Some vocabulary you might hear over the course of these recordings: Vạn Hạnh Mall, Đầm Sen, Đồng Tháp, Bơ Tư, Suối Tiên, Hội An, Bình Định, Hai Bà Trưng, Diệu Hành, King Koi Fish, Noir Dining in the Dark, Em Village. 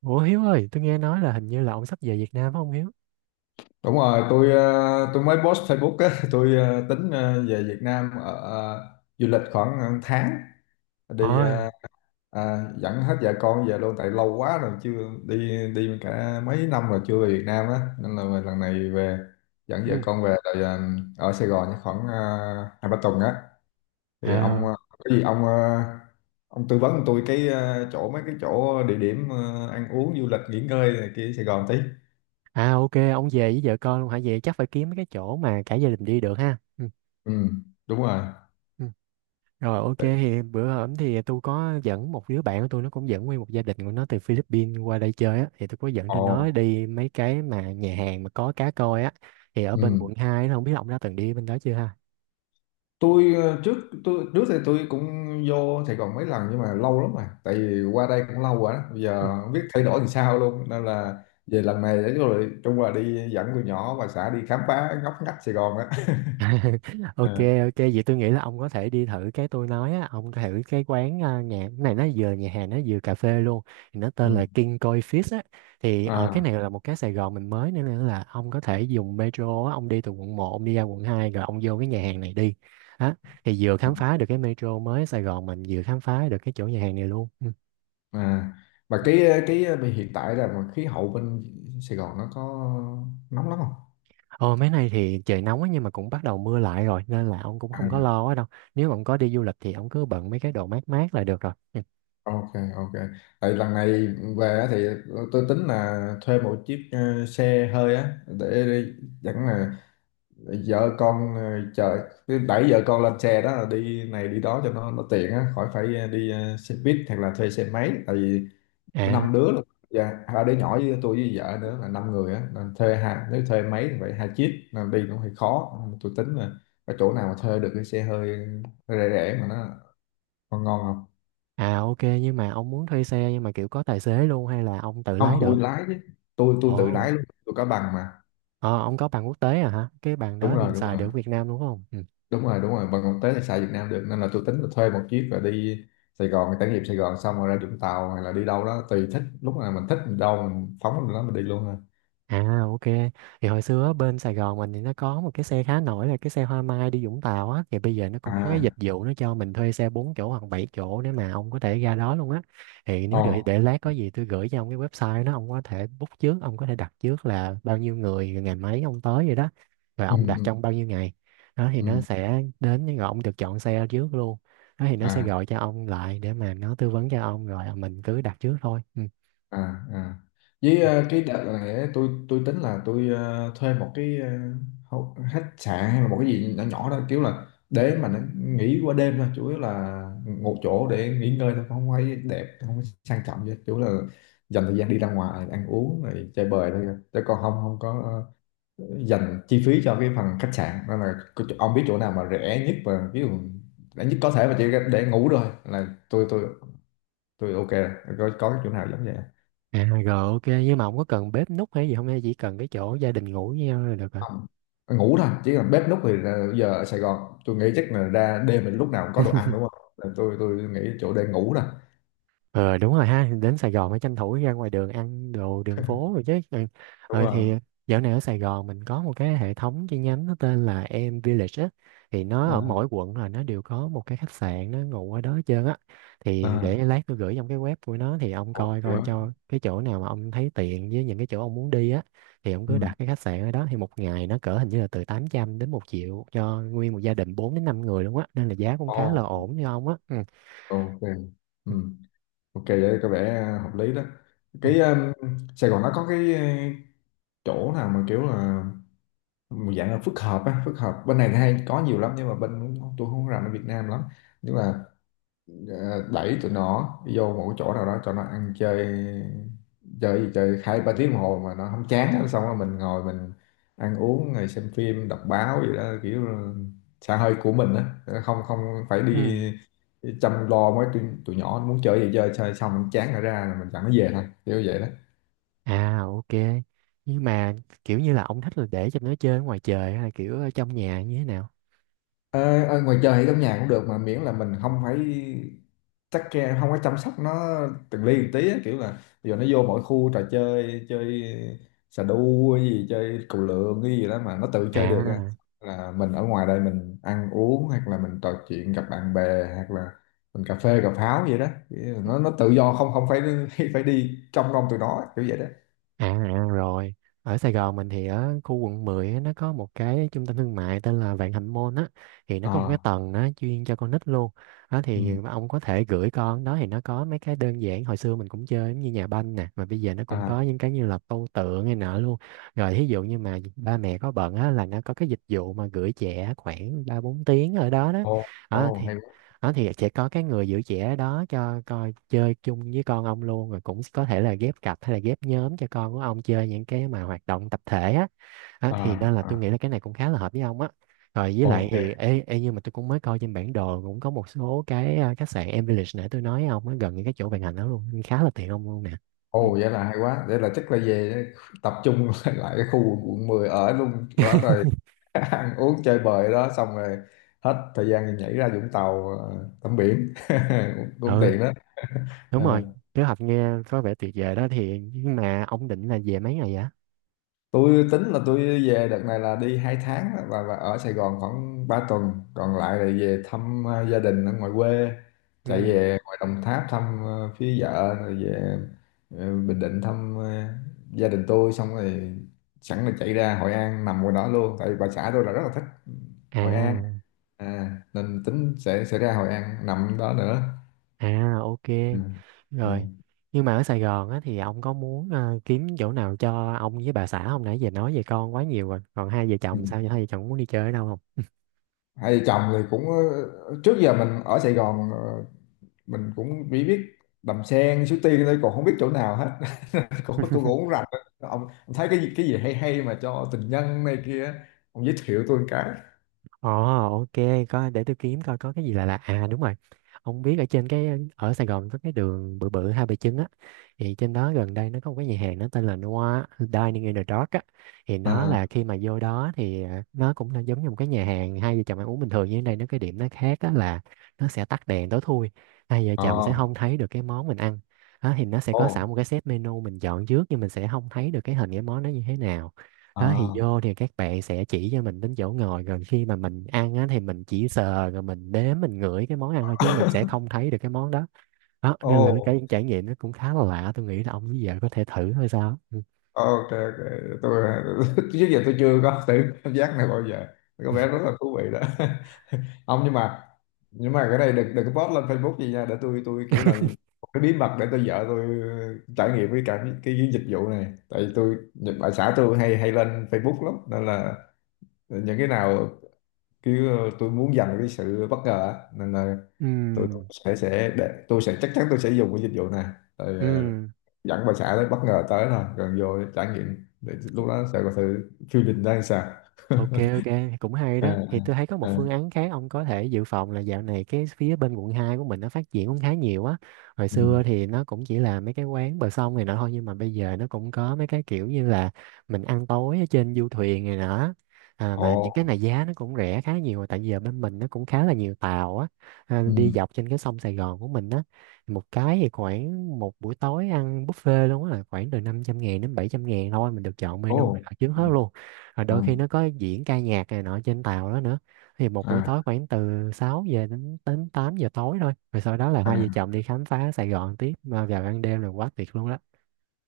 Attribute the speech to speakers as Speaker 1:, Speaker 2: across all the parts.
Speaker 1: Ủa Hiếu ơi, tôi nghe nói là hình như là ông sắp về Việt Nam phải không Hiếu?
Speaker 2: Đúng rồi, tôi mới post Facebook á, tính về Việt Nam ở, du lịch khoảng tháng, đi
Speaker 1: Ôi,
Speaker 2: ờ, à, dẫn hết vợ con về luôn tại lâu quá rồi chưa đi đi cả mấy năm rồi chưa về Việt Nam á, nên là về lần này về dẫn
Speaker 1: ừ,
Speaker 2: vợ con về rồi, ở Sài Gòn khoảng 2 3 tuần á, thì
Speaker 1: à,
Speaker 2: có gì ông tư vấn tôi cái, chỗ mấy cái chỗ địa điểm ăn uống du lịch nghỉ ngơi này kia Sài Gòn tí.
Speaker 1: à ok, ông về với vợ con luôn hả? Vậy chắc phải kiếm mấy cái chỗ mà cả gia đình đi được ha. Ừ.
Speaker 2: Ừ, đúng rồi.
Speaker 1: Ừ. Rồi ok, thì bữa hổm thì tôi có dẫn một đứa bạn của tôi, nó cũng dẫn nguyên một gia đình của nó từ Philippines qua đây chơi á. Thì tôi có dẫn cho nó
Speaker 2: Ồ.
Speaker 1: đi mấy cái mà nhà hàng mà có cá coi á. Thì ở bên
Speaker 2: Ừ.
Speaker 1: quận 2 nó không biết ông đã từng đi bên đó chưa ha?
Speaker 2: tôi ờ, trước tôi trước thì tôi cũng vô Sài Gòn mấy lần nhưng mà lâu lắm rồi, tại vì qua đây cũng lâu rồi đó, bây giờ không biết thay đổi làm sao luôn, nên là về lần này để rồi chung là đi dẫn tụi nhỏ và xã đi khám phá ngóc ngách Sài Gòn á.
Speaker 1: Ok,
Speaker 2: À.
Speaker 1: ok vậy tôi nghĩ là ông có thể đi thử cái tôi nói á, ông thử cái quán nhà cái này nó vừa nhà hàng nó vừa cà phê luôn, thì nó tên
Speaker 2: Ừ.
Speaker 1: là King Koi Fish á. Thì ở cái này
Speaker 2: À.
Speaker 1: là một cái Sài Gòn mình mới nữa, nên là ông có thể dùng metro á, ông đi từ quận một, ông đi ra quận 2 rồi ông vô cái nhà hàng này đi á. Thì vừa
Speaker 2: Ừ.
Speaker 1: khám phá được cái metro mới Sài Gòn mình, vừa khám phá được cái chỗ nhà hàng này luôn. Ừ.
Speaker 2: À. Mà cái bên hiện tại là mà khí hậu bên Sài Gòn nó có nóng lắm không?
Speaker 1: Ồ mấy nay thì trời nóng á, nhưng mà cũng bắt đầu mưa lại rồi nên là ông cũng không có
Speaker 2: À,
Speaker 1: lo quá đâu. Nếu mà ông có đi du lịch thì ông cứ bận mấy cái đồ mát mát là được rồi. Ừ.
Speaker 2: ok, ok. Tại lần này về á thì tôi tính là thuê một chiếc xe hơi á để đi dẫn vợ con, chờ cứ đẩy vợ con lên xe đó là đi này đi đó cho nó tiện á, khỏi phải đi xe buýt hoặc là thuê xe máy, tại vì năm
Speaker 1: À.
Speaker 2: đứa là dạ, 2 đứa nhỏ với tôi với vợ nữa là 5 người á, nên thuê hai, nếu thuê máy thì phải 2 chiếc nên đi cũng hơi khó. Nên tôi tính là cái chỗ nào mà thuê được cái xe hơi hơi rẻ rẻ mà nó còn ngon không?
Speaker 1: À ok, nhưng mà ông muốn thuê xe nhưng mà kiểu có tài xế luôn hay là ông tự
Speaker 2: Không,
Speaker 1: lái được?
Speaker 2: tôi lái chứ, tôi tự
Speaker 1: Ồ,
Speaker 2: lái luôn, tôi có bằng mà.
Speaker 1: ờ, ông có bằng quốc tế à hả? Cái bằng
Speaker 2: Đúng
Speaker 1: đó
Speaker 2: rồi,
Speaker 1: mình
Speaker 2: đúng
Speaker 1: xài
Speaker 2: rồi.
Speaker 1: được ở Việt Nam đúng không? Ừ.
Speaker 2: Đúng rồi, đúng rồi. Bằng còn tới thì xài Việt Nam được, nên là tôi tính là thuê một chiếc rồi đi Sài Gòn, trải nghiệm Sài Gòn xong rồi ra Vũng Tàu hay là đi đâu đó tùy thích, lúc nào mình thích mình đâu mình phóng lên đó mình đi luôn ha.
Speaker 1: À ok. Thì hồi xưa á, bên Sài Gòn mình thì nó có một cái xe khá nổi là cái xe Hoa Mai đi Vũng Tàu á. Thì bây giờ nó cũng có cái dịch
Speaker 2: À.
Speaker 1: vụ nó cho mình thuê xe 4 chỗ hoặc 7 chỗ, nếu mà ông có thể ra đó luôn á. Thì nếu được thì
Speaker 2: Ồ.
Speaker 1: để lát có gì tôi gửi cho ông cái website đó. Ông có thể book trước, ông có thể đặt trước là bao nhiêu người, rồi ngày mấy ông tới vậy đó. Và
Speaker 2: Ừ.
Speaker 1: ông đặt
Speaker 2: Ừ.
Speaker 1: trong bao nhiêu ngày. Đó thì nó
Speaker 2: Ừ.
Speaker 1: sẽ đến rồi ông được chọn xe trước luôn. Đó thì nó sẽ
Speaker 2: À.
Speaker 1: gọi cho ông lại để mà nó tư vấn cho ông, rồi mình cứ đặt trước thôi. Ừ.
Speaker 2: À. À. Với cái đợt này ấy, tôi tính là tôi thuê một cái khách sạn hay là một cái gì nhỏ nhỏ đó, kiểu là để mà nó nghỉ qua đêm thôi, chủ yếu là một chỗ để nghỉ ngơi thôi, không phải đẹp không phải sang trọng gì hết. Chủ yếu là dành thời gian đi ra ngoài ăn uống rồi chơi bời thôi, chứ còn không không có dành chi phí cho cái phần khách sạn, nên là ông biết chỗ nào mà rẻ nhất và ví dụ rẻ nhất có thể mà chỉ để ngủ thôi là tôi ok rồi. Có cái chỗ nào giống vậy?
Speaker 1: À rồi ok, nhưng mà không có cần bếp núc hay gì không, hay chỉ cần cái chỗ gia đình ngủ với nhau là được rồi.
Speaker 2: Không, ngủ thôi, chỉ là bếp núc thì là giờ ở Sài Gòn tôi nghĩ chắc là ra đêm thì lúc nào cũng có đồ ăn đúng không. Nên tôi nghĩ chỗ để ngủ thôi.
Speaker 1: Ờ đúng rồi ha, đến Sài Gòn phải tranh thủ ra ngoài đường ăn đồ đường phố rồi chứ. Ừ.
Speaker 2: Đúng
Speaker 1: Ờ
Speaker 2: rồi.
Speaker 1: thì dạo này ở Sài Gòn mình có một cái hệ thống chi nhánh nó tên là Em Village á. Thì nó ở
Speaker 2: À,
Speaker 1: mỗi quận là nó đều có một cái khách sạn nó ngủ ở đó hết trơn á. Thì
Speaker 2: à.
Speaker 1: để lát tôi gửi trong cái web của nó, thì ông
Speaker 2: Ồ,
Speaker 1: coi
Speaker 2: hay
Speaker 1: coi
Speaker 2: quá.
Speaker 1: cho cái chỗ nào mà ông thấy tiện với những cái chỗ ông muốn đi á. Thì ông cứ
Speaker 2: Ừ.
Speaker 1: đặt cái khách sạn ở đó, thì một ngày nó cỡ hình như là từ 800 đến một triệu cho nguyên một gia đình 4 đến 5 người luôn á, nên là giá cũng khá
Speaker 2: Ồ,
Speaker 1: là ổn cho ông á. Ừ.
Speaker 2: ok. Ừ.
Speaker 1: Ừ.
Speaker 2: Ok, vậy có vẻ à, hợp lý đó.
Speaker 1: Ừ.
Speaker 2: Cái Sài Gòn nó có cái uh, chỗ nào mà kiểu là một dạng là phức hợp á. Phức hợp bên này thì hay có nhiều lắm nhưng mà bên tôi không có rành ở Việt Nam lắm, nhưng mà đẩy tụi nó đi vô một cái chỗ nào đó cho nó ăn chơi, chơi gì chơi 2 3 tiếng đồng hồ mà nó không chán á. Xong rồi mình ngồi mình ăn uống rồi xem phim đọc báo gì đó, kiểu xã hội của mình á. Ờ, không không phải
Speaker 1: Ừ.
Speaker 2: đi chăm lo mấy tụi nhỏ nó muốn chơi gì chơi, chơi xong chán rồi ra rồi mình dẫn nó về thôi, kiểu vậy đó.
Speaker 1: À ok. Nhưng mà kiểu như là ông thích là để cho nó chơi ở ngoài trời hay là kiểu ở trong nhà như thế nào?
Speaker 2: Ờ, ở ngoài trời hay trong nhà cũng được, mà miễn là mình không phải chắc ke, không phải chăm sóc nó từng ly từng tí á, kiểu là giờ nó vô mỗi khu trò chơi chơi xà đu cái gì, chơi cầu lượn cái gì đó mà nó tự chơi được á,
Speaker 1: À.
Speaker 2: là mình ở ngoài đây mình ăn uống, hoặc là mình trò chuyện gặp bạn bè, hoặc là mình cà phê cà pháo vậy đó. Kiểu là nó tự do, không không phải phải đi trong nom tụi nó, kiểu vậy đó.
Speaker 1: À, à rồi, ở Sài Gòn mình thì ở khu quận 10 á, nó có một cái trung tâm thương mại tên là Vạn Hạnh Mall á, thì nó có một
Speaker 2: À.
Speaker 1: cái tầng nó chuyên cho con nít luôn. Đó thì
Speaker 2: Ừ.
Speaker 1: ông có thể gửi con, đó thì nó có mấy cái đơn giản hồi xưa mình cũng chơi giống như nhà banh nè, mà bây giờ nó cũng có
Speaker 2: À.
Speaker 1: những cái như là tô tượng hay nọ luôn. Rồi thí dụ như mà ba mẹ có bận á, là nó có cái dịch vụ mà gửi trẻ khoảng 3 4 tiếng ở đó đó.
Speaker 2: Ô.
Speaker 1: Đó
Speaker 2: Ô,
Speaker 1: thì
Speaker 2: hay quá.
Speaker 1: đó thì sẽ có cái người giữ trẻ đó cho coi chơi chung với con ông luôn, rồi cũng có thể là ghép cặp hay là ghép nhóm cho con của ông chơi những cái mà hoạt động tập thể á. Đó, thì
Speaker 2: À.
Speaker 1: nên là tôi
Speaker 2: À.
Speaker 1: nghĩ là cái này cũng khá là hợp với ông á. Rồi với lại thì
Speaker 2: Ok.
Speaker 1: ê, ê, nhưng mà tôi cũng mới coi trên bản đồ cũng có một số cái khách sạn Em Village nãy tôi nói ông á, gần những cái chỗ vận hành đó luôn, khá là tiện ông luôn nè. Ừ.
Speaker 2: Ồ, vậy là hay quá. Vậy là chắc là về tập trung lại cái khu quận 10 ở luôn đó rồi ăn uống chơi bời đó, xong rồi hết thời gian thì nhảy ra Vũng Tàu tắm biển. Cũng
Speaker 1: Ừ
Speaker 2: tiện đó.
Speaker 1: đúng rồi, kế hoạch nghe có vẻ tuyệt vời đó, thì nhưng mà ông định là về mấy ngày vậy.
Speaker 2: Tôi tính là tôi về đợt này là đi 2 tháng á, và ở Sài Gòn khoảng 3 tuần, còn lại là về thăm gia đình ở ngoài quê, chạy
Speaker 1: Ừ.
Speaker 2: về ngoài Đồng Tháp thăm phía vợ rồi về ờ, Bình Định thăm gia đình tôi xong rồi sẵn là chạy ra Hội An nằm ngoài đó luôn, tại vì bà xã tôi là rất là thích Hội An.
Speaker 1: À.
Speaker 2: À, nên tính sẽ ra Hội An nằm đó nữa.
Speaker 1: À ok.
Speaker 2: Ừ. Ừ.
Speaker 1: Rồi, nhưng mà ở Sài Gòn á, thì ông có muốn kiếm chỗ nào cho ông với bà xã không? Nãy giờ nói về con quá nhiều rồi. Còn hai vợ
Speaker 2: Ừ.
Speaker 1: chồng sao? Hai vợ chồng muốn đi chơi ở đâu
Speaker 2: Hay chồng thì cũng trước giờ mình ở Sài Gòn, mình cũng chỉ biết Đầm Sen, Suối Tiên thôi, còn không biết chỗ nào hết. Cũng tôi
Speaker 1: không?
Speaker 2: cũng không rành. Ông, ông thấy cái gì hay hay mà cho tình nhân này kia ông giới thiệu tôi một cái.
Speaker 1: Ồ, ok, có để tôi kiếm coi có cái gì là lạ. À đúng rồi. Ông biết ở trên cái ở Sài Gòn có cái đường bự bự Hai Bà Trưng á. Thì trên đó gần đây nó có một cái nhà hàng nó tên là Noir Dining in the Dark á. Thì nó là
Speaker 2: À.
Speaker 1: khi mà vô đó thì nó cũng là giống như một cái nhà hàng hai vợ chồng ăn uống bình thường như thế này, nó cái điểm nó khác á là nó sẽ tắt đèn tối thui. Hai vợ
Speaker 2: Ờ.
Speaker 1: chồng sẽ không thấy được cái món mình ăn. Đó, thì nó sẽ
Speaker 2: Ồ.
Speaker 1: có sẵn một cái set menu mình chọn trước, nhưng mình sẽ không thấy được cái hình cái món nó như thế nào. Đó thì
Speaker 2: À.
Speaker 1: vô thì các bạn sẽ chỉ cho mình đến chỗ ngồi, rồi khi mà mình ăn á, thì mình chỉ sờ rồi mình đếm mình ngửi cái món ăn thôi, chứ mình sẽ không thấy được cái món đó. Đó nên là
Speaker 2: Ồ,
Speaker 1: cái trải nghiệm nó cũng khá là lạ, tôi nghĩ là ông với vợ có thể thử thôi sao. Ừ.
Speaker 2: ok, ok. Tôi trước giờ tôi chưa có thử cảm giác này bao giờ, có vẻ rất là thú vị đó. Không, nhưng mà cái này đừng đừng có post lên Facebook gì nha, để tôi kiểu là một cái bí mật để tôi vợ tôi trải nghiệm với cả cái dịch vụ này, tại vì tôi ở xã tôi hay hay lên Facebook lắm, nên là những cái nào kiểu tôi muốn dành cái sự bất ngờ á, nên là
Speaker 1: Ừ.
Speaker 2: tôi sẽ để tôi sẽ chắc chắn tôi sẽ dùng cái dịch vụ này rồi
Speaker 1: Ừ.
Speaker 2: dẫn bà xã tới bất ngờ tới là gần vô trải nghiệm để lúc đó sẽ có thử feeling ra làm sao.
Speaker 1: Ok, ok cũng hay đó. Thì
Speaker 2: À,
Speaker 1: tôi thấy có một
Speaker 2: à.
Speaker 1: phương án khác ông có thể dự phòng là dạo này cái phía bên quận 2 của mình nó phát triển cũng khá nhiều á. Hồi xưa
Speaker 2: Ừ.
Speaker 1: thì nó cũng chỉ là mấy cái quán bờ sông này nọ thôi, nhưng mà bây giờ nó cũng có mấy cái kiểu như là mình ăn tối ở trên du thuyền này nọ. À, mà những cái
Speaker 2: Ồ.
Speaker 1: này giá nó cũng rẻ khá nhiều, tại vì giờ bên mình nó cũng khá là nhiều tàu á, à, đi
Speaker 2: Ừ.
Speaker 1: dọc trên cái sông Sài Gòn của mình á. Một cái thì khoảng một buổi tối ăn buffet luôn á là khoảng từ 500 ngàn đến 700 ngàn thôi, mình được chọn menu này
Speaker 2: Ồ.
Speaker 1: nọ chính
Speaker 2: Ừ.
Speaker 1: hết luôn. Rồi
Speaker 2: À,
Speaker 1: đôi khi nó có diễn ca nhạc này nọ trên tàu đó nữa. Thì một buổi
Speaker 2: à,
Speaker 1: tối khoảng từ 6 giờ đến đến 8 giờ tối thôi, rồi sau đó là hai vợ
Speaker 2: à.
Speaker 1: chồng đi khám phá Sài Gòn tiếp, mà vào ban đêm là quá tuyệt luôn đó.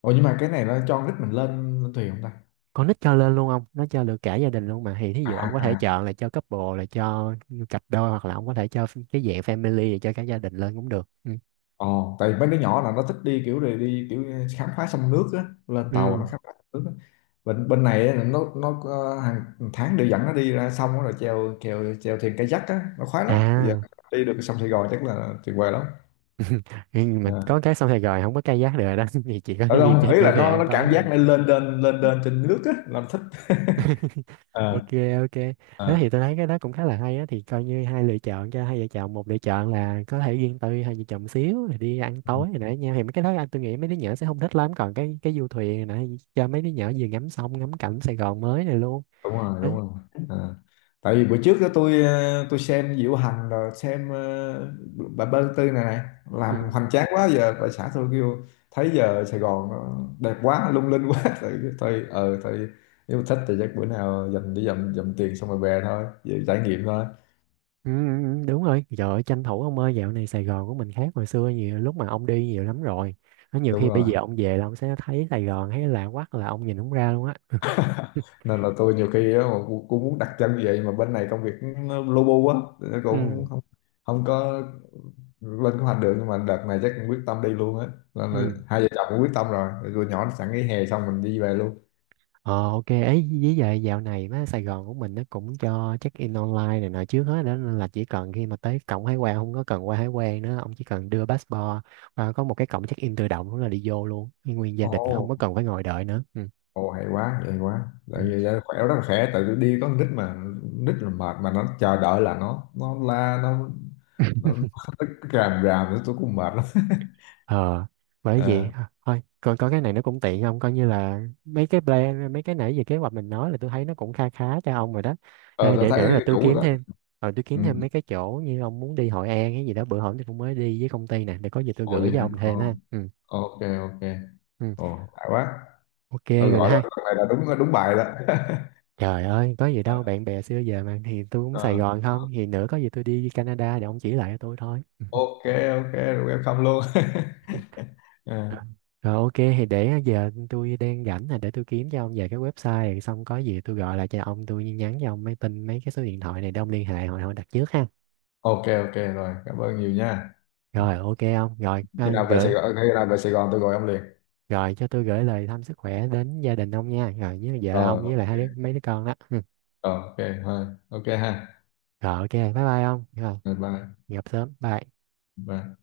Speaker 2: Ủa nhưng mà cái này nó cho con nít mình lên, thuyền không ta?
Speaker 1: Con nít cho lên luôn ông, nó cho được cả gia đình luôn mà. Thì thí
Speaker 2: À,
Speaker 1: dụ ông có thể
Speaker 2: à.
Speaker 1: chọn là cho couple là cho cặp đôi, hoặc là ông có thể cho cái dạng family cho cả gia đình lên cũng được. Ừ.
Speaker 2: Ồ, tại vì mấy đứa nhỏ là nó thích đi kiểu này đi kiểu khám phá sông nước á, lên tàu
Speaker 1: Ừ.
Speaker 2: nó khám phá sông nước á. Bên bên này á, nó hàng tháng đều dẫn nó đi ra sông á, rồi chèo chèo chèo thuyền kayak á, nó khoái lắm. Bây giờ
Speaker 1: À.
Speaker 2: đi được sông Sài Gòn chắc là tuyệt vời lắm.
Speaker 1: Nhưng mà có
Speaker 2: À.
Speaker 1: cái xong Sài rồi không có kayak được rồi đó, thì chỉ có
Speaker 2: Ở đâu
Speaker 1: đi
Speaker 2: không?
Speaker 1: trên
Speaker 2: Ý
Speaker 1: vô
Speaker 2: là
Speaker 1: thì
Speaker 2: nó
Speaker 1: ăn
Speaker 2: nó
Speaker 1: tối
Speaker 2: cảm
Speaker 1: thôi.
Speaker 2: giác nó lên lên lên lên trên nước á, làm thích. À,
Speaker 1: Ok, ok đó.
Speaker 2: à.
Speaker 1: Thì tôi thấy cái đó cũng khá là hay á, thì coi như hai lựa chọn cho hai vợ chồng, một lựa chọn là có thể riêng tư hai vợ chồng xíu rồi đi ăn tối rồi nãy nha, thì mấy cái đó anh tôi nghĩ mấy đứa nhỏ sẽ không thích lắm, còn cái du thuyền rồi nãy cho mấy đứa nhỏ vừa ngắm sông ngắm cảnh Sài Gòn mới này luôn
Speaker 2: Đúng rồi,
Speaker 1: đó. Ừ.
Speaker 2: đúng rồi. À. Tại vì bữa trước đó tôi xem Diệu Hành rồi xem bà Bơ Tư này này
Speaker 1: Ừ,
Speaker 2: làm hoành tráng quá, giờ bà xã tôi kêu thấy giờ Sài Gòn nó đẹp quá lung linh quá. thôi thôi ờ thôi, nếu mà thích thì chắc bữa nào dành đi dầm dầm tiền xong rồi về thôi, về trải nghiệm thôi.
Speaker 1: ừ, ừ, đúng rồi trời ơi, tranh thủ ông ơi, dạo này Sài Gòn của mình khác hồi xưa nhiều lúc mà ông đi nhiều lắm rồi. Nó nhiều
Speaker 2: Đúng
Speaker 1: khi bây
Speaker 2: rồi,
Speaker 1: giờ ông về là ông sẽ thấy Sài Gòn thấy lạ quắc, là ông nhìn không ra luôn á.
Speaker 2: nên là tôi nhiều khi á, mà cũng cũng muốn đặt chân như vậy mà bên này công việc nó lu bu quá thì nó
Speaker 1: Ừ.
Speaker 2: cũng không không có lên kế hoạch được, nhưng mà đợt này chắc cũng quyết tâm đi luôn á, nên là
Speaker 1: Ừ.
Speaker 2: hai vợ chồng cũng quyết tâm rồi. Rồi tụi nhỏ sẵn nghỉ hè xong mình đi về luôn.
Speaker 1: Ờ ok ấy, với vậy dạo này má Sài Gòn của mình nó cũng cho check in online này nọ trước hết đó, nên là chỉ cần khi mà tới cổng hải quan không có cần qua hải quan nữa, ông chỉ cần đưa passport và có một cái cổng check in tự động là đi vô luôn nguyên gia đình, không
Speaker 2: Ồ.
Speaker 1: có cần phải ngồi đợi nữa. Ừ.
Speaker 2: Ồ, hay quá, hay quá.
Speaker 1: Ừ.
Speaker 2: Tại vì vậy khỏe, rất là khỏe, tại vì đi có con nít mà. Nít là mệt mà, nó chờ đợi là nó la nó, nó ràm ràm nữa, tôi cũng mệt lắm.
Speaker 1: Ờ bởi vậy
Speaker 2: À,
Speaker 1: thôi thôi, còn có cái này nó cũng tiện không, coi như là mấy cái plan mấy cái nãy về kế hoạch mình nói, là tôi thấy nó cũng kha khá cho ông rồi đó.
Speaker 2: ờ
Speaker 1: Ê,
Speaker 2: tôi
Speaker 1: để nữa là
Speaker 2: thấy
Speaker 1: tôi
Speaker 2: đủ
Speaker 1: kiếm
Speaker 2: rồi đó.
Speaker 1: thêm tôi
Speaker 2: Ừ.
Speaker 1: kiếm thêm mấy cái chỗ như ông muốn đi Hội An cái gì đó, bữa hổm tôi cũng mới đi với công ty nè, để có gì tôi
Speaker 2: Ồ
Speaker 1: gửi
Speaker 2: vậy
Speaker 1: cho
Speaker 2: hả.
Speaker 1: ông
Speaker 2: Ồ,
Speaker 1: thêm ha. Ừ,
Speaker 2: ok, ok.
Speaker 1: ừ.
Speaker 2: Ồ, hay quá.
Speaker 1: Ok
Speaker 2: Tôi
Speaker 1: rồi nè
Speaker 2: gọi đó,
Speaker 1: ha.
Speaker 2: lần này là đúng đúng bài đó.
Speaker 1: Trời ơi có gì đâu bạn bè xưa giờ mà, thì tôi cũng Sài
Speaker 2: Ờ,
Speaker 1: Gòn không thì nữa có gì tôi đi Canada để ông chỉ lại cho tôi thôi.
Speaker 2: ok, ok, rồi welcome luôn.
Speaker 1: Rồi.
Speaker 2: Ờ,
Speaker 1: Rồi, ok thì để giờ tôi đang rảnh là để tôi kiếm cho ông về cái website, xong có gì tôi gọi lại cho ông, tôi nhắn cho ông mấy tin mấy cái số điện thoại này để ông liên hệ hồi hồi đặt trước ha.
Speaker 2: ok, ok rồi, cảm ơn nhiều nha.
Speaker 1: Rồi ok ông, rồi à,
Speaker 2: Khi nào về
Speaker 1: gửi,
Speaker 2: Sài Gòn, khi nào về Sài Gòn tôi gọi ông liền.
Speaker 1: rồi cho tôi gửi lời thăm sức khỏe đến gia đình ông nha. Rồi với vợ
Speaker 2: Ờ,
Speaker 1: ông với lại
Speaker 2: ok.
Speaker 1: hai đứa mấy đứa con đó. Ừ.
Speaker 2: Ờ, ok, thôi, ok ha.
Speaker 1: Rồi ok, bye bye ông. Rồi,
Speaker 2: Rồi. Bye,
Speaker 1: gặp sớm. Bye.
Speaker 2: bye.